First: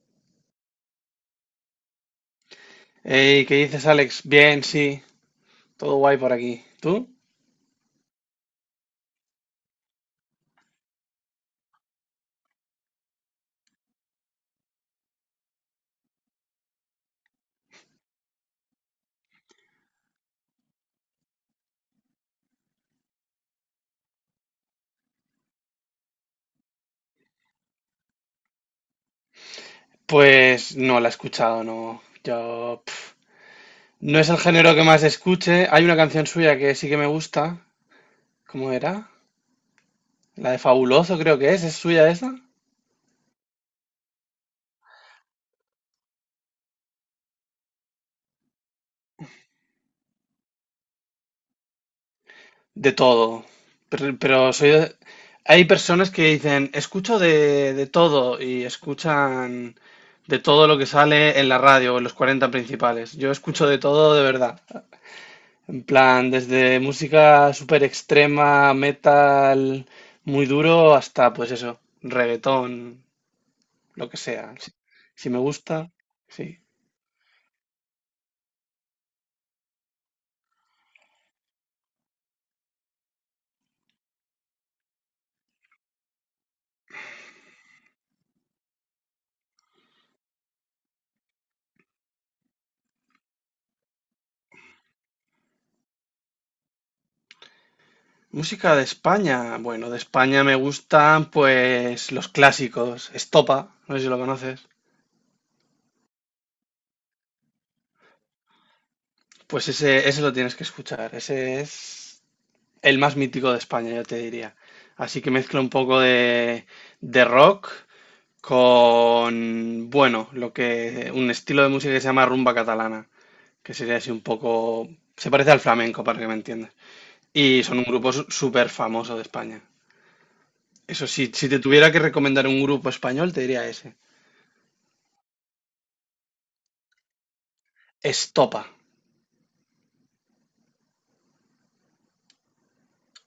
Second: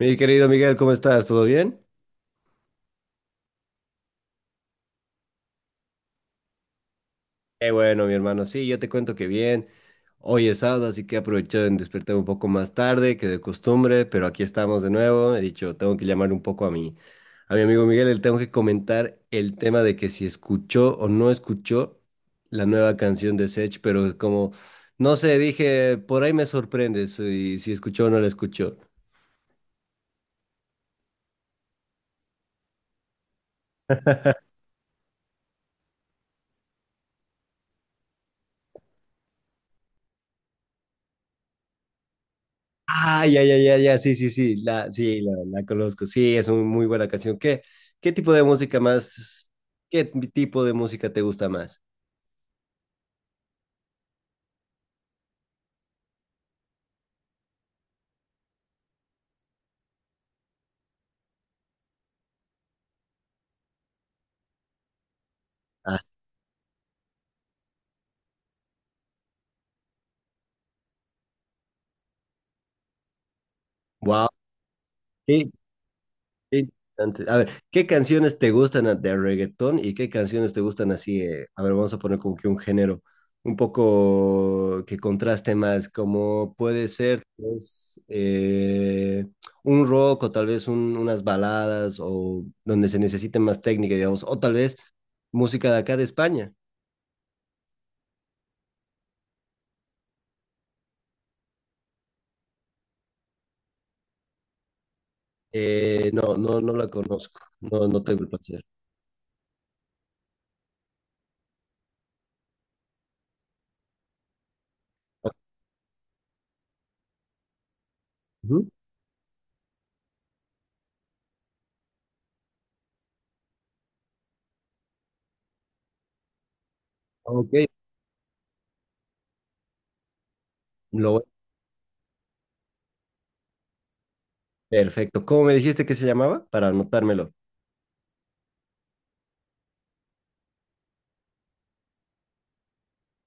Mi querido Miguel, ¿cómo estás? ¿Todo bien? Hey, ¿qué dices, Alex? Bien, sí, todo guay por aquí. ¿Tú? Qué bueno, mi hermano. Sí, yo te cuento que bien. Hoy es sábado, así que he aprovechado en despertar un poco más tarde que de costumbre, pero aquí estamos de nuevo. He dicho, tengo que llamar un poco a mi amigo Miguel. Le tengo que comentar el tema de que si escuchó o no escuchó la nueva canción de Sech, pero como, no sé, dije, por ahí me sorprendes y si escuchó o no la escuchó. Pues no la he escuchado, no. Yo pf, no es el género que más escuche. Hay una canción suya que sí que me gusta. ¿Cómo era? La de Fabuloso creo que es. ¿Es suya esa? Ah, ya, ya, ya, ya, sí, sí, sí, la conozco, sí, es una muy buena canción. Qué tipo de música más, qué tipo de música te gusta más? De todo. Pero soy de- Hay personas que dicen, escucho de todo y escuchan de todo lo que sale en la radio o en los 40 Principales. Yo escucho de todo de verdad. En Ah, plan, desde música súper extrema, metal muy duro, hasta pues eso, reggaetón, lo que wow. sea. Si, si me gusta, sí. Qué interesante. A ver, ¿qué canciones te gustan de reggaetón y qué canciones te gustan así? A ver, vamos a poner como que un género un poco que contraste más, como puede ser pues, un rock o tal vez unas baladas o donde se necesite más técnica, digamos, o tal vez música de acá de España. Música de España. Bueno, de España me gustan pues los clásicos. Estopa, no sé si lo conoces. No, no la conozco, no, no tengo el placer. Pues ese lo tienes que escuchar. Ese es el más mítico de España, yo te diría. Así que mezcla un poco de rock Ujú. con, bueno, lo que, un estilo de música que se llama rumba catalana, que sería así un poco, se parece al flamenco, para que me entiendas. Ok, Y son un grupo súper famoso de España. Eso lo- sí, si te tuviera que recomendar un grupo español, te diría ese. perfecto. ¿Cómo me dijiste que se llamaba? Para anotármelo. Estopa,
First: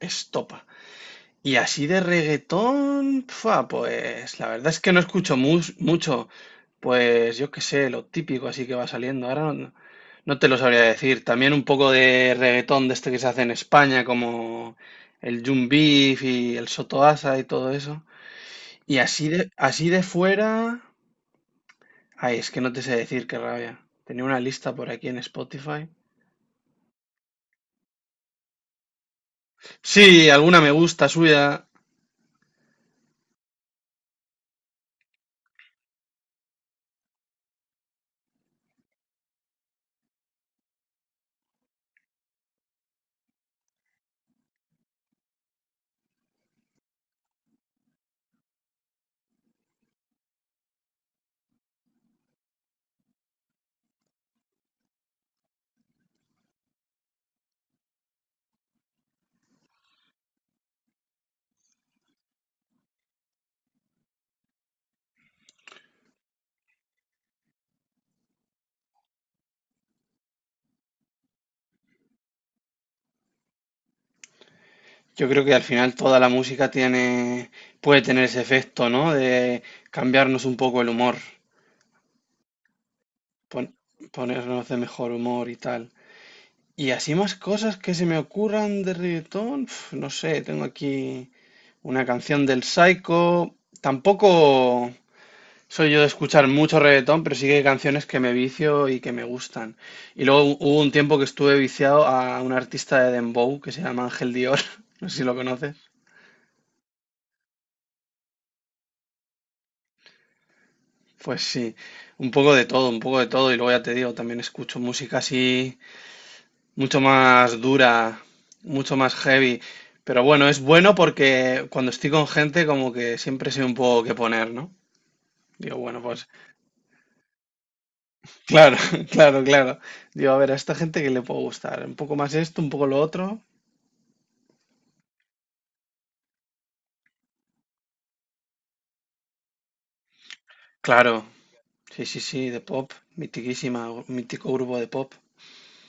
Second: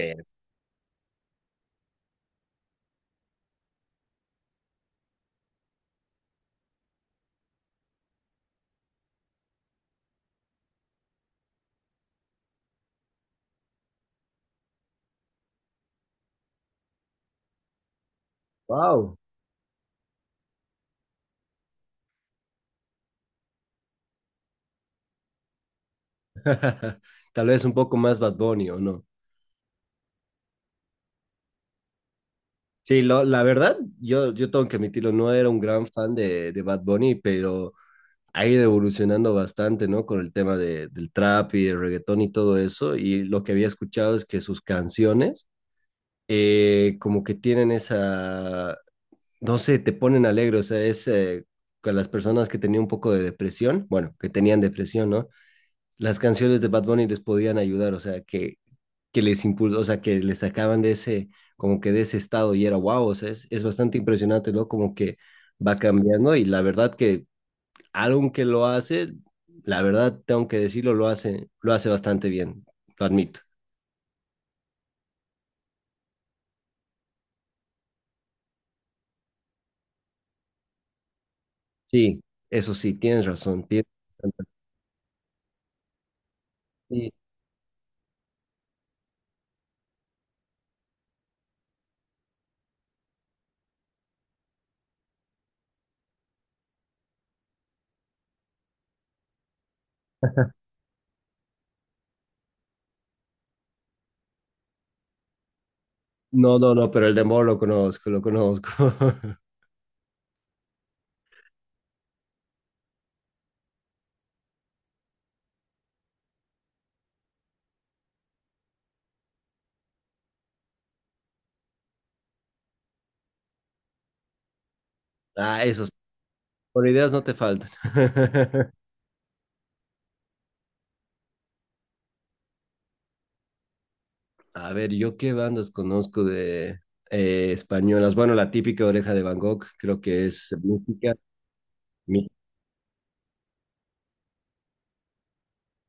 Estopa. Y así de reggaetón, fua, pues la verdad es que no escucho mucho, pues yo qué sé, lo típico así que va saliendo. Ahora no, no te lo sabría decir. También un poco de reggaetón de este que se hace en España, como el Jun Beef y el Sotoasa y todo eso. Y Wow. Así de fuera, ay, es que no te sé decir qué rabia. Tenía una lista por aquí en Spotify. Tal vez un poco más Bad Bunny o no. Sí, alguna me gusta suya. Sí, la verdad, yo tengo que admitirlo, no era un gran fan de Bad Bunny, pero ha ido evolucionando bastante, ¿no? Con el tema del trap y el reggaetón y todo eso. Y lo que había escuchado es que sus canciones como que tienen esa, no sé, te ponen alegre, o sea, es con las personas que tenían un poco de depresión, bueno, que tenían depresión, ¿no? Las canciones de Bad Bunny les podían ayudar, o sea, que les impulsó, o sea, que les sacaban de ese, como que de ese estado y era wow, o sea, es bastante impresionante, ¿no? Como que va cambiando y la verdad que algo que lo hace, la verdad tengo que decirlo, lo hace bastante bien, lo admito. Yo creo que al final toda la música tiene, puede tener ese efecto, ¿no? De cambiarnos un poco el humor, Sí, eso sí, tienes razón, pon- tienes bastante- ponernos de mejor humor y tal. Y sí. así más cosas que se me ocurran de reggaetón, uf, no sé, tengo aquí una canción del Psycho. Tampoco soy yo de escuchar mucho reggaetón, pero sí que hay canciones que me vicio y que me gustan. Y luego hubo un tiempo que estuve viciado a un artista de Dembow que se llama Ángel Dior, no sé si lo conoces. No, no, no, pero el dembow lo conozco, lo conozco. Pues sí, un poco de todo, un poco de todo. Y luego ya te digo, también escucho música así, mucho más dura, mucho más heavy. Pero bueno, es bueno porque cuando estoy con gente, como que siempre sé un poco qué poner, ¿no? Ah, Digo, esos, bueno, pues por ideas no te faltan. claro, claro, claro. Digo, a ver, a esta gente que le puedo gustar. Un poco más esto, un poco lo otro. A ver, ¿yo qué bandas conozco de españolas? Bueno, la típica Oreja de Van Gogh, creo que es música. Claro, sí, sí, Mi- sí, de pop. Mitiquísima, mítico grupo de pop.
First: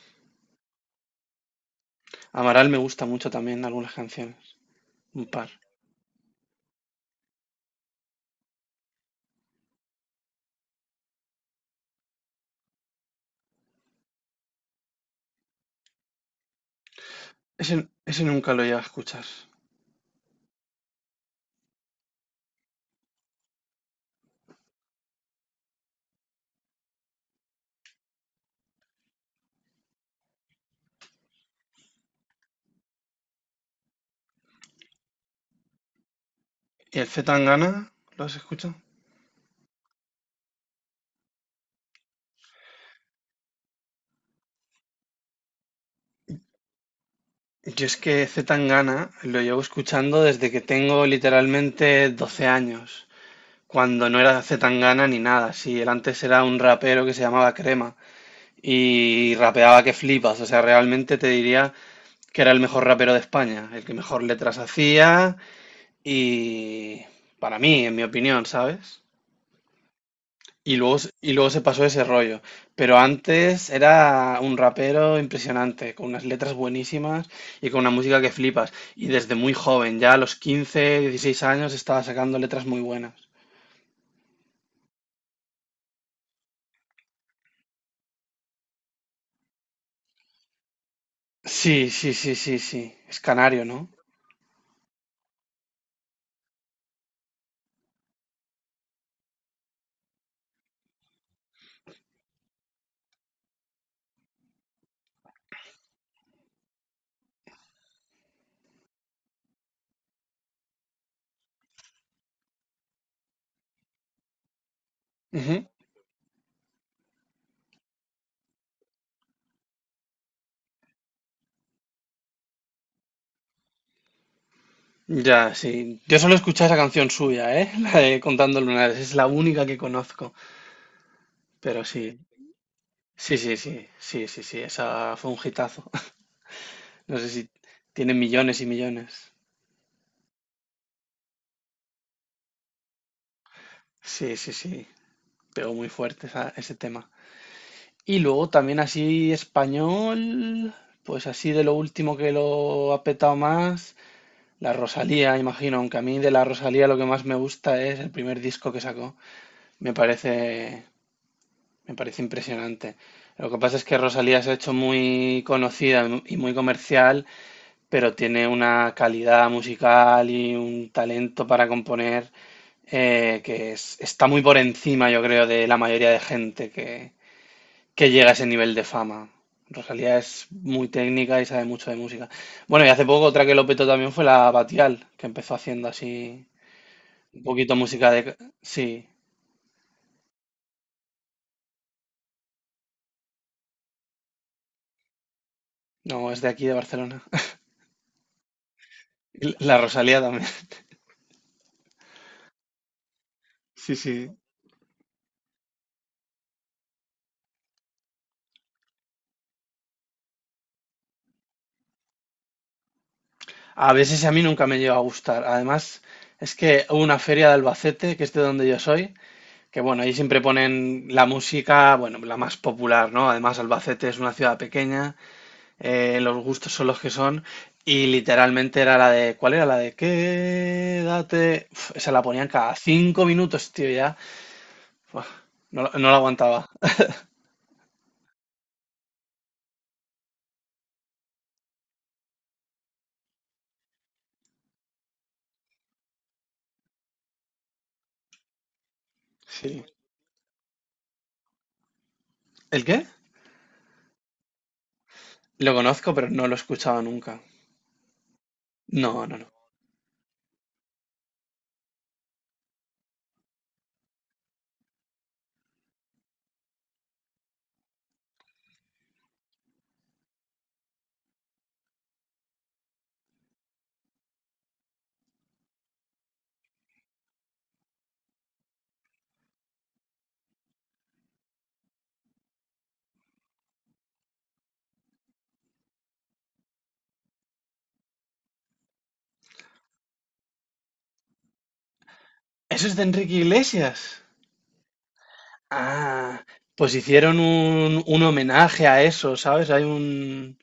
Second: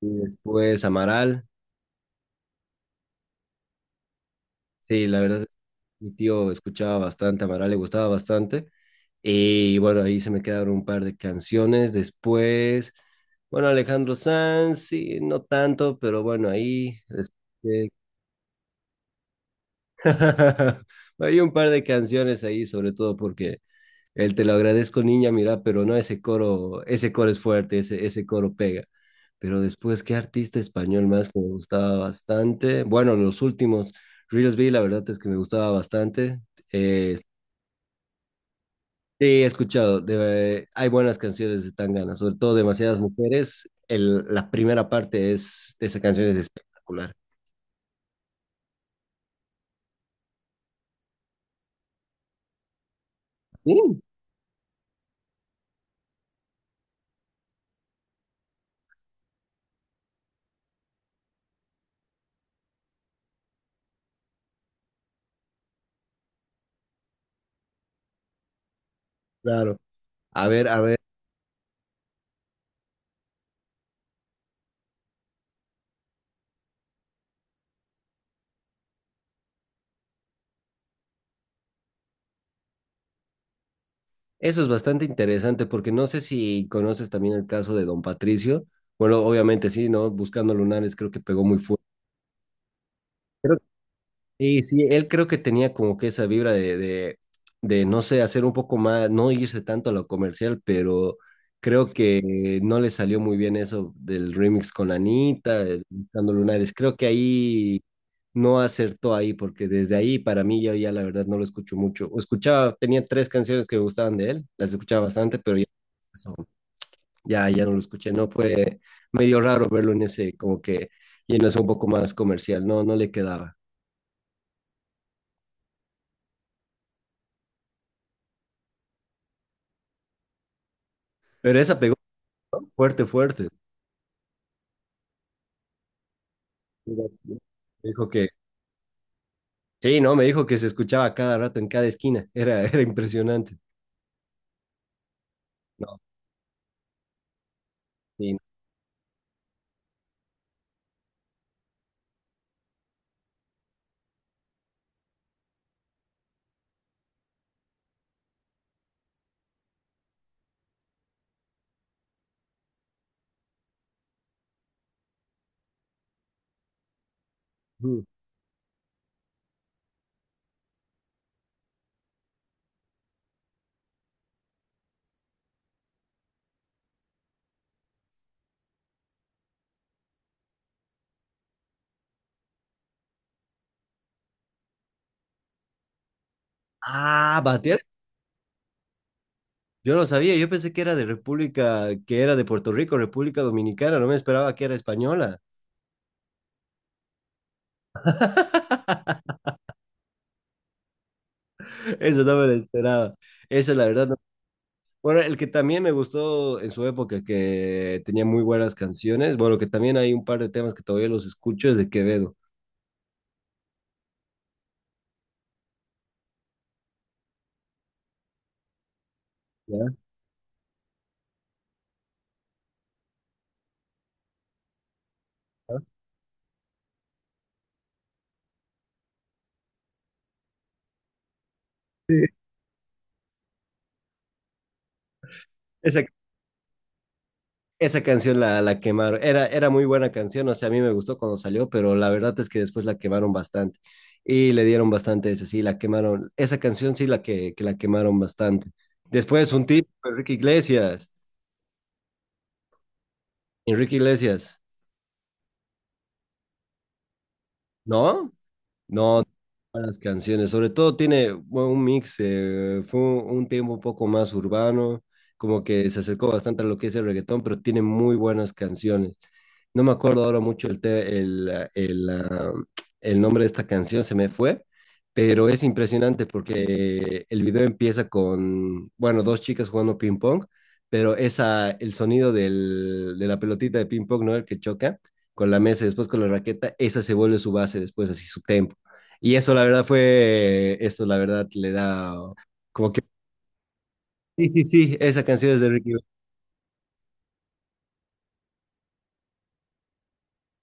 y después Amaral. Amaral me gusta mucho también algunas canciones, Sí, la un verdad, es par. que mi tío escuchaba bastante, Amaral le gustaba bastante. Y bueno, ahí se me quedaron un par de canciones. Después, bueno, Alejandro Sanz, sí, no tanto, pero bueno, ahí. Ese, Después- ese nunca lo he llegado a escuchar. Hay un par de canciones ahí, sobre todo porque el te lo agradezco, niña, mira, pero no, ese coro es fuerte, ese coro pega. Pero después, ¿qué artista español más que me gustaba bastante? Bueno, los últimos, Reels B, la verdad es que me gustaba bastante. ¿Y el C. Sí, Tangana? ¿Lo has escuchado? he escuchado, hay buenas canciones de Tangana, sobre todo Demasiadas Mujeres. La primera parte es, de esa canción es espectacular. Yo es que C. Tangana lo llevo escuchando desde que tengo literalmente 12 años, Sí, cuando no era C. Tangana ni nada. Sí, él antes era un rapero que se llamaba Crema y rapeaba que flipas. O sea, realmente te diría que era el mejor rapero de España, el que mejor letras hacía y para mí, en mi opinión, ¿sabes? claro. A ver, a ver. Y luego se pasó ese rollo. Pero antes era un rapero impresionante, con unas letras buenísimas y con una música que flipas. Y desde muy joven, ya a los 15 16 años, estaba sacando letras muy buenas. Eso es bastante interesante porque no sé si conoces también el caso de Don Patricio. Bueno, obviamente sí, ¿no? Buscando lunares creo que pegó muy Sí, fuerte. sí, sí, sí, sí. Es canario, ¿no? Y sí, él creo que tenía como que esa vibra de, no sé, hacer un poco más, no irse tanto a lo comercial, pero creo que no le salió muy bien eso del remix con Anita, el Buscando lunares. Creo que ahí no acertó ahí porque desde ahí para mí yo ya la verdad no lo escucho mucho. O escuchaba, tenía tres canciones que me gustaban de él, las escuchaba bastante, pero ya... Ujú. Ya, ya no lo escuché, no fue medio raro verlo en ese, como que, y en eso un poco más comercial, no, no le quedaba. Ya, sí. Yo solo escuché esa canción suya, ¿eh? La de Contando Lunares. Es la única que conozco. Pero esa Pero pegó sí. fuerte, Sí, fuerte. sí, sí. Sí, sí, sí. Esa fue un hitazo. Mira, No sé me si dijo tiene que, millones y millones. sí, no, me dijo que se escuchaba a cada rato en cada esquina, era, era impresionante. Sí, sí, sí. Pegó muy No, fuerte ese tema. Y sí, no. luego también así español, pues así de lo último que lo ha petado más, la Rosalía, imagino, aunque a mí de la Rosalía lo que más me gusta es el primer disco que sacó. Me parece, me parece impresionante. Lo que pasa es que Rosalía se ha hecho muy conocida y muy comercial, Mm. pero tiene una calidad musical y un talento para componer que es- está muy por encima, yo creo, de la mayoría de gente que llega a ese nivel de fama. Rosalía es muy técnica y sabe mucho de música. Bueno, y hace poco otra que lo petó también fue la Batial, que empezó haciendo así Ah, un poquito batear, música de... Sí, yo no sabía, yo pensé que era de República, que era de Puerto Rico, República Dominicana, no me esperaba que era española. no, es de aquí, de Barcelona. Y La Rosalía también. Eso no me lo esperaba. Esa, la Sí, verdad, sí. bueno, el que también me gustó en su época, que tenía muy buenas canciones, bueno, que también hay un par de temas que todavía los escucho, es de Quevedo. A veces a mí nunca me llegó a gustar. Además, es que hubo una feria de Albacete, que es de donde yo soy, que ¿Ya? bueno, ahí siempre ponen la música, bueno, la más popular, ¿no? Además, Albacete es una ciudad pequeña. Ah, Los gustos son los que son. Y literalmente era la de. ¿Cuál era? La de quédate. Uf, esa la sí. ponían cada 5 minutos, tío, ya. Buah, no, Esa, no la aguantaba. esa canción la quemaron, era, era muy buena canción, o sea, a mí me gustó cuando salió, pero la verdad es que después la quemaron bastante y le dieron bastante ese, sí, la quemaron, esa canción sí que la quemaron bastante. Después un Sí. tipo, Enrique Iglesias, ¿El qué? Enrique Iglesias, Lo conozco, pero no lo he escuchado nunca. ¿no? No, No, no, no. buenas canciones, sobre todo tiene bueno, un mix, fue un tiempo un poco más urbano, como que se acercó bastante a lo que es el reggaetón, pero tiene muy buenas canciones. No me acuerdo ahora mucho el, te- el, ah, el, ah, el nombre de esta canción, se me fue, pero es impresionante porque el video empieza con, bueno, dos chicas jugando ping pong, pero esa, el sonido de la pelotita de ping pong, ¿no? El que choca con la mesa y después con la raqueta, esa se vuelve su base después, así su tempo. Y eso, la verdad, fue, eso, la verdad, le da ¿Eso como es que, de Enrique Iglesias? sí, sí, sí, esa canción es de Ricky Martin. Ah, pues hicieron un homenaje a eso, ¿sabes? Hay un,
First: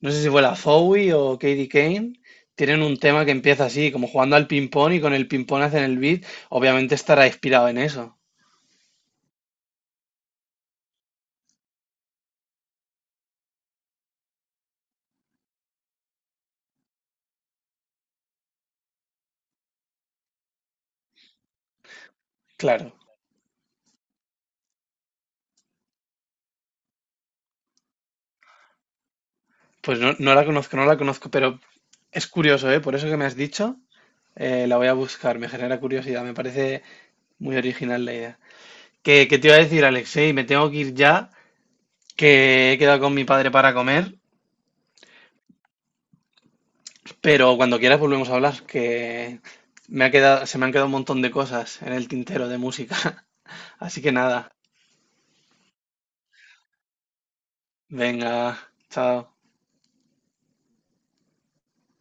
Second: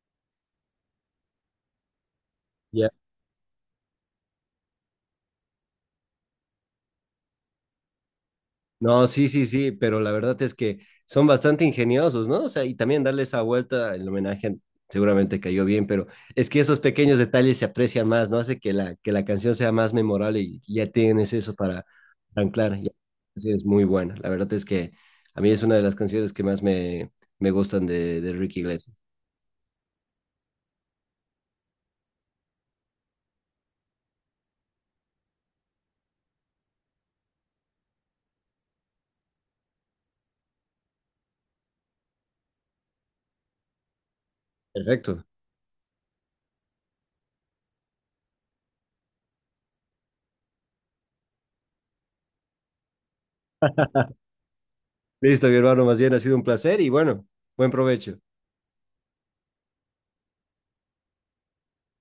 no sé si fue la Fowie o Katie Kane, tienen Ya. un tema que empieza así, como jugando al ping-pong y con el ping-pong hacen el beat, obviamente estará inspirado en eso, No, sí, sí, sí, pero la verdad es que son bastante ingeniosos, ¿no? O sea, y también darle esa vuelta, el homenaje seguramente cayó bien, pero es que esos pequeños detalles se aprecian más, ¿no? Hace que que la canción sea más memorable y ya tienes eso para anclar. Y claro. así es muy buena. La verdad es que a mí es una de las canciones que más me, me gustan de Ricky Iglesias. Pues no, no la conozco, no la conozco, pero es curioso, ¿eh? Por eso que me has dicho, la voy a buscar, me genera curiosidad, me parece muy original la idea. ¿Qué te iba a decir, Alexei? Me tengo que ir ya, que he quedado con mi padre para comer. Perfecto. Pero cuando quieras volvemos a hablar, que me ha quedado, se me han quedado un montón de cosas en el tintero de música. Así que nada, Listo, mi hermano, más bien ha sido un placer y bueno, buen provecho. venga, chao.